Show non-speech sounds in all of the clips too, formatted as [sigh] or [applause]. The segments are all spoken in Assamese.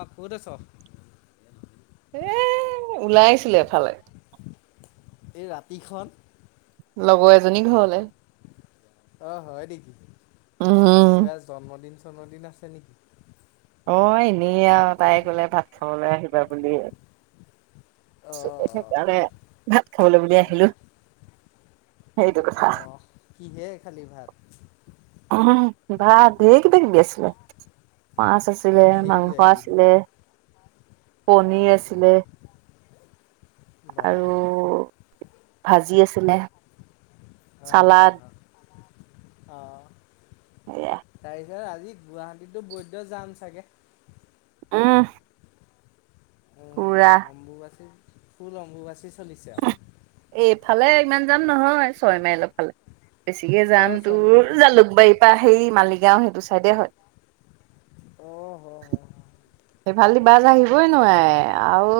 অ পৰেচ এ ওলাইছিলো এফালে এই ৰাতিখন লগৰ এজনী ঘৰলে অ হয় নেকি উম কিবা জন্মদিন জনন্মদিন আছে নেকি? অ' এনেই আৰু তাই কলে ভাত খাবলৈ আহিবা বুলি‌ অ অ সেইকাৰণে ভাত খাবলৈ বুলি অ আহিলো সেইটো অ কথা। কিহে খালি ভাত ভাত ধেৰ কিবা কিবি আছিলে মাছ আছিলে ধেই কিবা মাংস কিবি আছিলে অ কণী আছিলে। বা আৰু ভাজি আছিলে। হ হা চালাদ হা আহ। এয়া। আজি গুৱাহাটীতো বৈদ জাম চাগে। আহ। অ' অম্বুবাচী ফুল অম্বুবাচী চলিছে আৰু। এইফালে ইমান যাম নহয় ছয় মাইলৰ ফালে। বেছিকে অ যাম ছয়মাইলৰ তোৰ ফালে জালুকবাৰীৰ পৰা সেই মালিগাঁও সেইটো চাইডে হয়। [inaudible] সেইফালদি বাছ সেইফালে আহিবই এতিয়া নোৱাৰাৰে আৰু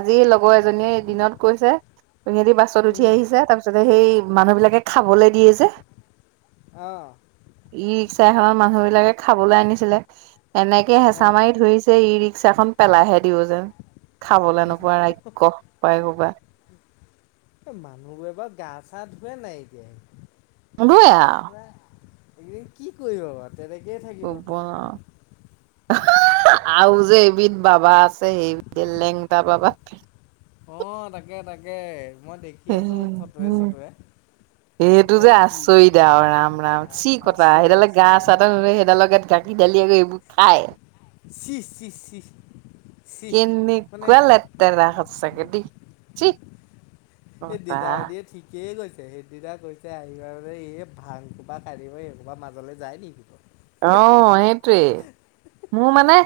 আজি লগ লগৰ এজনীয়ে দিনত কৈছে সিহঁতি বাছত উঠি উম আহিছে তাৰ পিছতে সেই মানুহ বিলাকে খাবলে দিয়ে যে। অ'। ত মানুহ বিলাকে খাবলৈ আনিছিলে এনেকে অ হেঁচা মাৰি ধৰি, ৰিক্সা খন পেলাইহে দিও যেন খাবলৈ নোপোৱা ৰাগ্স পাই ক'বা। এ মানুহবোৰ এবাৰ গা চা ধোৱে নাই এতিয়া। হ'ভয়ে আও এদিন কি কৰিব আ শব আৰু যেবিধ [unintelligible] বাবা আছে সেই লেংটা বাবা। অ' তাকে তাকে মই দেখি আছো ফটোুৱে চটুৱে। সেইটো যে আচৰিত আও ৰাম ৰাম চি কথা আচৰিত সেইডালে গা আচৰিত চা ত সেইডাল লগ গ দালি আ গ এইবোৰ খায় [unintelligible] চি চি চিঃ। কেনেকুৱা লেটাৰা সচাঁকে দেই চিঃ। এই দিদাৱ দ ঠিকেই গৈছে [unintelligible] তে সেইদিনা কৈছে আহিব এই ভাং কোবা ক়িব এইোবা মাজলৈ যায় নেকি? আহ সেইটোৱেই মোৰ মানে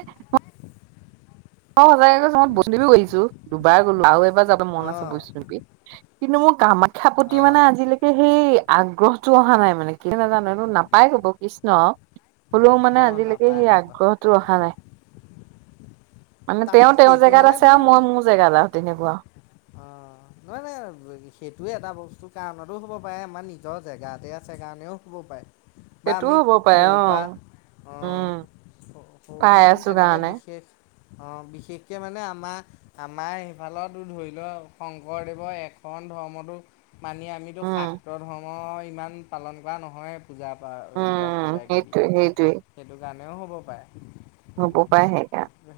অ' সজাগ চত বৈষ্ণৱী বিছো দুবাৰ গলো আৰু এবাৰ যাব মন অ আছে বৈষ্ণ দেৱী। কিন্তু মোৰ কামাখ্যাৰ প্ৰতি অ মানে আজিলৈকে সেই আগ্ৰহটো অহা নাই মানে কি নাজানো নাপাই কব কৃষ্ণ। হ'লেও অ মানে আজিলৈকে নাপায় সেই নাপায় আগ্ৰহটো অহা নাই। মানে তেওঁ তাকে তেওঁৰ সেইটো জেগাত মানে আছে আৰু মই মোৰ জেগাত আহ তেনেকুৱা। [inaudible] নহ নহ সেইটোয়ে এটা বস্তু কাৰণতো হ'ব পাৰে আমাৰ নিজৰ জেগাতে আছে কাৰণেও হ'ব পাৰে। বা সেইটোও আমি হ'ব পাৰে সৰুৰ অ' উম। হ' বা পাই আমি আছো তেনেকে কাৰণে বিশেষ অ' বিশেষকে মানে আমাৰ আমাৰ সেইফালতো ধৰিল শংকৰদেৱৰ এখন ধৰ্মটো মানি আমিতো উম, সাত্ৰ ধৰ্ম ইমান পালন কৰা নহয় পূজা এইবিলাক উম, কিবা কিবি সেইটোৱে সেই কাৰণে। তেনেও হ'ব পাৰে। হুব পায়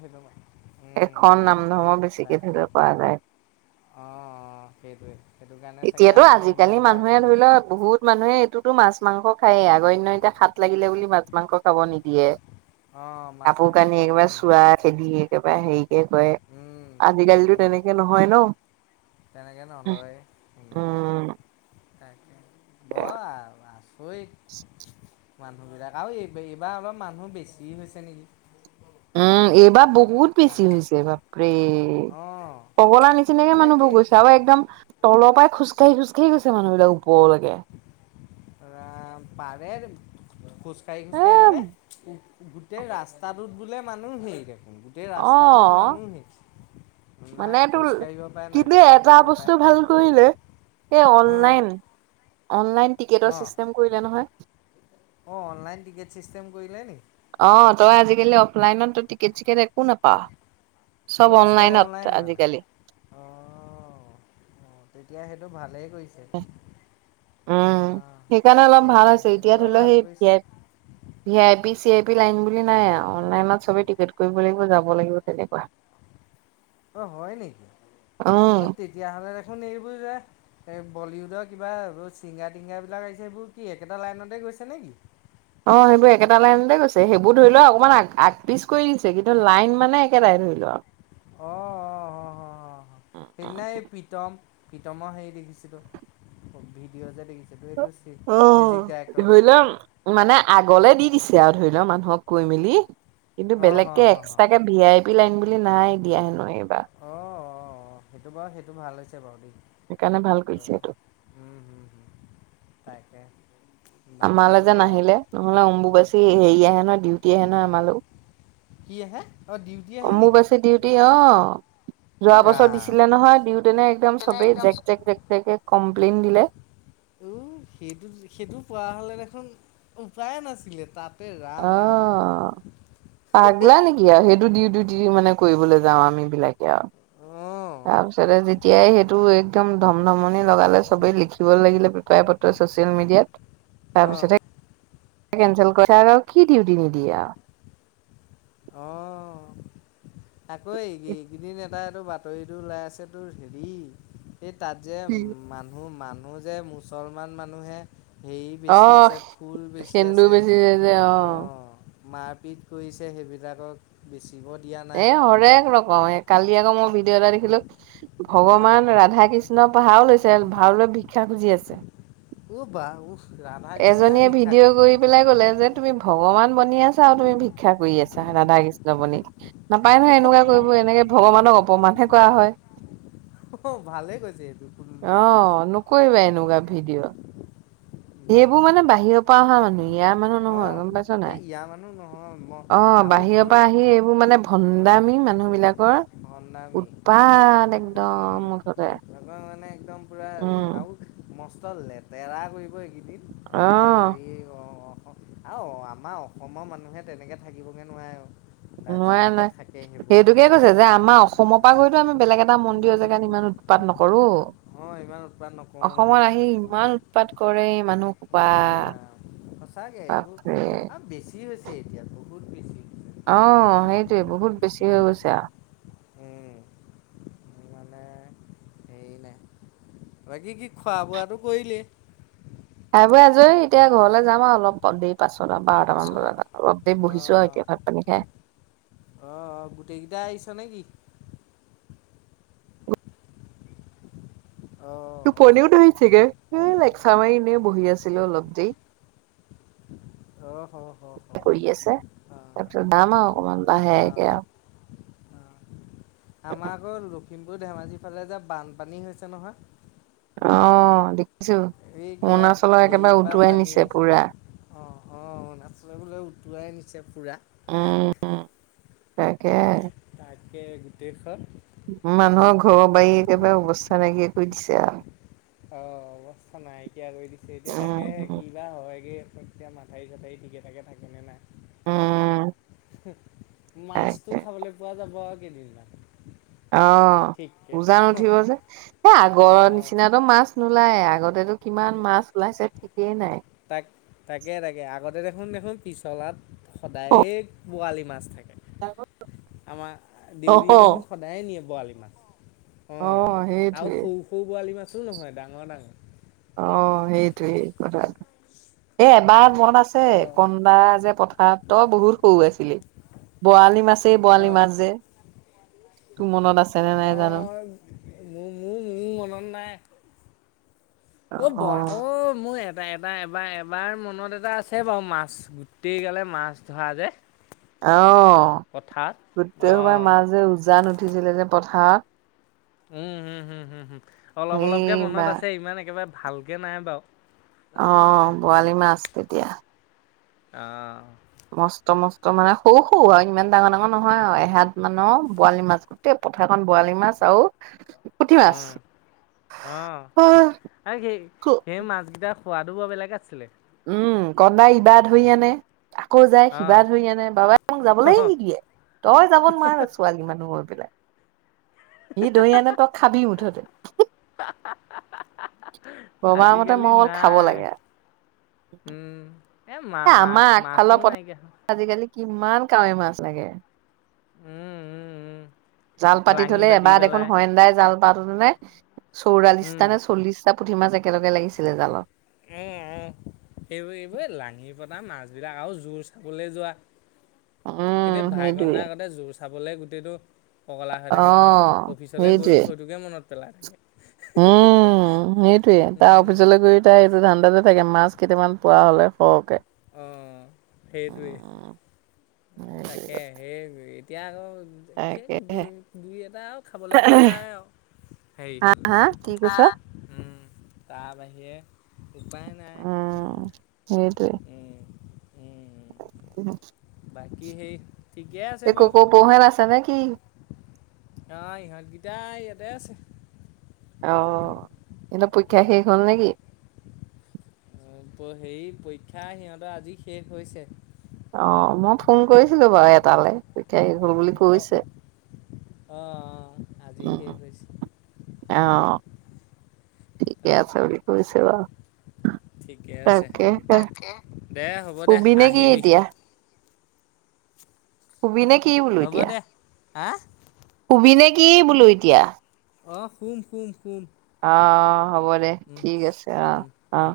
সেইটো উম, এখন উম, নাম ধৰ্ম তাক বেছিকে ধৰিব পৰা যায়। [inaudible] সেইটো কাৰণে চাগে এতিয়াতো আমাৰ ইমান আজিকালি এটা মানুহে আগ্ৰহ ধৰি লও বহুত মানুহে এইটোতো মাছ মাছ মাংস খায়েই আগণ্য এতিয়া খাত লাগিলে বুলি মাছ মাংস খাব নিদিয়ে অঁ মাছ কাপোৰ মাংস কানি খাব একেবাৰে নিদিয়ে চোৱা খেদি একেবাৰে হেৰিকে কৰে উম আজিকালিিতো তেনেকে এ নহয় ন তেনেকে নলইয়ে উম, তাকে ব আছই মানুহবিলাক আৰু এই এইবাৰ অলপ মানুহ বেছি হৈছে নেকি উম এইবাৰ বহুত তাৰ বেছি হৈছে বাপৰে অঁ কগলা নিচিনাকে মানে মানুহ কি বোৰ গৈছে আৰু একদম তলৰ পৰাই খোজকাঢ়ি খোজকাাঢ়ি গৈছে মানুহবিলাক ওপৰলৈকে অ পাৰে খোজকাঢ়ি এ খোজকাঢ়ি মানে গোটেই ৰাস্তাটোত বোলে মানুহেই দেখোন গোটেই অ ৰাস্তাটোত মানুহেই না মানে তোৰ খোজকাঢ়িব পাৰে না কিন্তু কিবা এটা কৰিব পাৰে বস্তু ভাল কৰিলে এই অঁ অনলাইন অনলাইন টিকেটৰ চিষ্টেম কৰিলে নহয় অ অনলাইন টিকেট চিষ্টেম কৰিলে নেকি অ তই আজিকালি অফলাইনত টিকেট চিকেট একো নাপাৱ অ চব অনলাইনত অনলাইন মানে আজিকালি অ অ তেতিয়া সেইটো ভালেই ছে উম সেইকাৰণে অলপ ভাল হৈছে সেইটো এতিয়া ধৰি বাৰু লও ভাল সেই কৰিছে B V I P C I P লন নলাইনত কলৈকো যাব লাগিব তেনেকুৱা অ হয় নেকি উম অ তেতিয়াহ'লে দেখোন এইবোৰ যে এই বলিউডৰ কিবা এইবোৰ চিংগাৰ টিংগাৰ বিিলাক আহিছে এইবোৰ কি একেটা লাইনতে গৈছে নে কিি অ সেইবোৰ একেটা লাইনতে গৈছে সেইবোৰ ধৰি লও অকনমান আ আগ পিচ কৰি দিছে কিন্তু লাইন মানে একেটাই ল [inaudible] কিতমৰ হেৰি দেখিছিলো ভিডিঅ' যে দেখিছিলোো সেইটো অ ধৰি লও মানে আগলে দি দিছে আৰু ধৰি লও মানুহক কৈ মেলি কিন্তু অঁ হ বেলেগ হ কেে হ এক্সট্ৰাক কেে ভি আই পি লাইন বুলি নাই দিয়া হেনো এইবাৰ অ অ সেইটো বাৰু সেইটো ভাল হৈছে বাৰু দেই সেইকাৰণে ভাল কৰিছে এইটো তাইাকে আমালৈ যেন নাহিলে নহলে অম্বু বচি হেৰি আহে নহয় ডিউটি আহে নহয় আমালেও কিহে অম্বুবাচী ডিউটি অ উ যোৱা বছৰ ৰাম দিছিলে নহয় দিওঁতেনে একদম চবেই জেক জেক জেক জেক কমপ্লেইন দিলে উ সেইটো সেইটো পোৱা হলে দেখোন উপায়ে নাছিলে তাত অ পাগলা নেকি আৰু সেইটো দি দু যি মানে কৰিবলৈ যাওঁ আমি বিলাকে আৰু অঁ তাৰপিছতে যেতিয়াই সেইটো একদম ধম ধমনি লগালে সবেই লিখিব লাগিলে বিপায় পত্ৰ ছচিয়েল মিডিয়াত অঁ তাৰপিছত কেেল কৰি আৰু কি ডিউটি নিদিয়ো অ আকৌ এই কি কেইদিন এইটো বাতৰিটো ওলাই আছে তোৰ বি এই তাত যে মানুহ মান মানুহ যে মুছলমান মানুহে হেৰি বেছি অ' আছে ফুল বেছি সেন্দুৰ আছে বেচিছে যে অ'। অঁ মাৰপিট কৰিছে সেইবিলাকক বেছ এ হৰেক ৰকম এই কালি আকৌ মই ভিডিঅ' এটা দেখিলো অ' ভগৱান ৰাধা কৃষ্ণ পঢাহাৰ লৈছে ভাাৰলৈ ভিক্ষা খুজি আছে উবা উ ৰাধা কৃষ্ণই এজনীয়ে ভিক্ষা ভিডিঅ' খোজে কৰি পেলাই কলে যে তুমি ভগৱান বনি আছা আৰু তুমি ভিক্ষা কৰি আছা ৰাধা কৃষ্ণ বণি নাপায় নহয়। এনেকুৱা কৰিব এনেকে ভগৱানক অপমানহে কৰা হয়। অ' ভালেই কৈছে এইটো পুলুমুলিকে কৈছে অ নকৰিবা অ' এনেকুৱা ভিডিঅ'। বা এইবোৰ মানে বাহিৰৰ পৰা অহা মানুহ। ইয়াৰ মানুহ নহয় অ' গম পাইছ নে নাই। এই ইয়াৰ মানুহ নহয় মই অ আৰু বাহিৰৰ তোৰ পৰা আহি এইবোৰ মানে অ' ভন্দামী মানুহ বিলাকৰ। ভণ্ডামি উৎপাত একদম। উম মুঠতে তাৰপৰামানে একদম মানে পুৰা উম, আৰু মস্ত লেতেৰা কৰিব। আমাৰ অ', যাৰে অ'অ। আও আমাৰ অসমৰ মানুহে তেনেকে থাকিবগে নোৱাৰে। নোৱাই যেনেকৈ থাকে নোৱাই সেইবোৰ সেইটোকে কৈছে যে আমাৰ অসমৰ পৰা অ' গৈ তো আমি বেলেগ এটা মন। [unintelligible] জেগাত ইমান উৎপাত নকৰো। অ' ইমান উৎপাত নকৰোঁ নহয় অসমত আহি ইমান উৎপাত কৰে এই মানুহ সোপা। মোৰ ৰাম সঁচাকে এইবোৰ বাপৰে। আ বেছি হৈছে এতিয়াতো। অ সেইটোৱে বহুত বেছি হৈ গৈছে আ। [unintelligible] সেই নাই বাকী কি খোৱা বোৱাটো কৰিলেই। খাই ব আজৰি এতিয়া ঘৰলৈ যাম আৰু অলপ দেৰি পাছত। বাৰটামান বজাত অলপ টাইম বহিছো আৰু অ', এতিয়া ভাত পানী খাই। অ গোটেইকেইটাই আহিছ নেকি? অ', টোপনিও অ'। ধৰিছেগে এ এই লেকচা অ', মাৰি এনে বহি আছিলো অলপ দেৰি। অহ, অহ, অ'অ। কৰি আছে তাৰপিছত যাম আ অকমান লাহেকৈ আ। আমাৰ আকৌ লখিমপুৰ ধেমাজিৰ ফালে যে বানপানী হৈছে নহয়। অ দেখিছো এই কিবা অৰুণাচলৰ একেবাৰে হেৰিৰ পৰা উটুৱাই পানী নিছে আহিছে পুৰা। অ', অ অৰুণাচলে বোলে উটোৱাই নিছে পুৰা। উম তাকে। গোটেই খন মানুহৰ ঘৰৰ বাৰী একেবাৰে অৱস্থা নাইকিয়া কৰি দিছে আ। অ অৱস্থা নাইকিয়া কৰি দিছে এতিয়া আৰু তাকে উম ক বা হয়গে। এতিয়া মাঠী চথাৰি ঠিকে থাকে থাকেনে নাই। উম মাছটো তাকে খাবলৈ পোৱা যাব আৰু কেইদিনমান। অ ঠিককে ওজান উঠিব যে, এ আগৰ অ' নিচিনাতো মাছ নোলায় আগতে। দেচোন কিমান মাছ ওলাইছে ঠিকেই নাই। তাক তাকে তাকে আগতে দেখোন দেখোন পিছলাত সদায় বৰালি মাছ থাকে। ডাগত। আমাৰ দেউৰীয়ে দেখোন সদায় নিয়ে বৰালি মাছ। অ' আৰু সেইটোৱে, সৰু সৰু বৰালি মাছো নহয়, ডাঙৰ ডাঙৰ। অ' সেইটোয়েই কথাটো এ এবাৰ মনত আছে অঁ কন্দা যে পথাৰত তই বহুত সৰু আছিলি বৰালি মাছে। সেই বৰালি অঁ মাছ যে। তোৰ মনত আছেনে নাই জানো। অঁ মোৰ মোৰ মোৰ মনত নাই অ' বয়া অ' মোৰ এই এবাৰ এবাৰ এবাৰ মনত এটা আছে বাৰু মাছ গোটেই গালে মাছ ধৰা যে। অ পথাৰত গোটেই সোপা অঁ মাছ যে উজান উঠিছিলে যে পথাৰত। উম হম। হম। হম। হম। অলপ সেই অলপকে বা মনত আছে ইমান একেবাৰে ভালকে নাই বাৰু। অ'অ বৰালি মাছ তেতিয়া। অ মস্ত মস্ত মানে সৰু সৰু আৰু ইমান ডাঙৰ ডাঙৰ নহয় আৰু এহাত মানৰ বৰালি মাছ গোটেই। পথাৰখন বৰালি মাছ আৰু। পুঠি মাছ। অহ অ আৰু সেই সেই মাছকেইটা। সোৱাদো বৰ বেলেগ আছিলে। উম কন্দাই ইবা ধৰি উম, আনে আকৌ যায় অঁ সিবা ধৰি আনে বাবাই মোক যাবলৈ নিদিয়ে। তই যাব নোৱাৰ ছোৱালী মানুহ হৈ পেলাই। সি দৈ আনে তই খাবি মুঠতে। [unintelligible] বাবাৰ মতে মই খাব লাগে। উম এ মা আমাৰ আগফালৰ মাছও পথাৰত নাইকিয়া। আজিকালি কিমান কাৱৈ মাছ লাগে। উম উম উম জাল পাতি লাঙি থলে এবাৰ দেখোন পেলাই হন্দাই জাল পাতে চৌৰাল্লিশটা উম নে চল্লিশটা। পুঠি মাছ একেলগে লাগিছিলে জালত অ অ এইবোৰ এইবোৰ লাঙি পতা ম যিবিলাক আৰু জোৰ চাবলৈ যোৱা উম কেন্তয়া ভাইকাৰ সেইটোৱে আগতে জোৰ চাবলে গুটেইটো পগলা হৈ থাকে অ', নহয় অফিচলৈ গৈ সেইটোৱে। সেইটোকে মনত পেলাই থাকে। উম সেইটয়ে তাৰ উম, অফিচলৈ গৈ তাই এইটো ধানদা যে থাকে মাছ কেইটামান পোৱা হ'লে সৰহকে। অ সেইটোৱে উম, সেইটোৱে তাকে কথা সেই এতিয়া আকৌ। তাকে দু তাকেহে। দুই এটা আৰু খাবলৈ পোৱা যায় আৰু। হেৰি হা হ'লে হা কি কৈছোঁ। উম, তাৰ বাহিৰে। উপায় নাই উম সেইটোৱে। উম, উম, [unintelligible] বাকী সেই। ঠিকে আছে একো ক' বাৰু পোহে ন আছে নে কিি আহ ইহঁত গতাই ইয়াতে আছে অহ সিহঁতৰ পৰীক্ষা উম। শেষ হ'ল নেকি। হেৰি পৰীক্ষা সিহঁতৰ আজি শেষ হৈছে। অ মই ফোন কৰিছিলো বাৰু এটালৈ [unintelligible] হল বুলি কৈছে। অহ অহ আজি উম, শেষ হৈছে উম। অ', ঠিকে আছে তাকে বুলি কৈছে বাৰু ঠিকে আছে তাকেহে। দে হ'ব দে শুবি নে কি আহিবি। এতিয়া? কবি নে কি। বোলো হ'ব দে হা। পনে কি বোলো এতিয়া অ শুম শুম শুম। অহ হ'ব দে উম ঠিক আছে অ উম অ। উম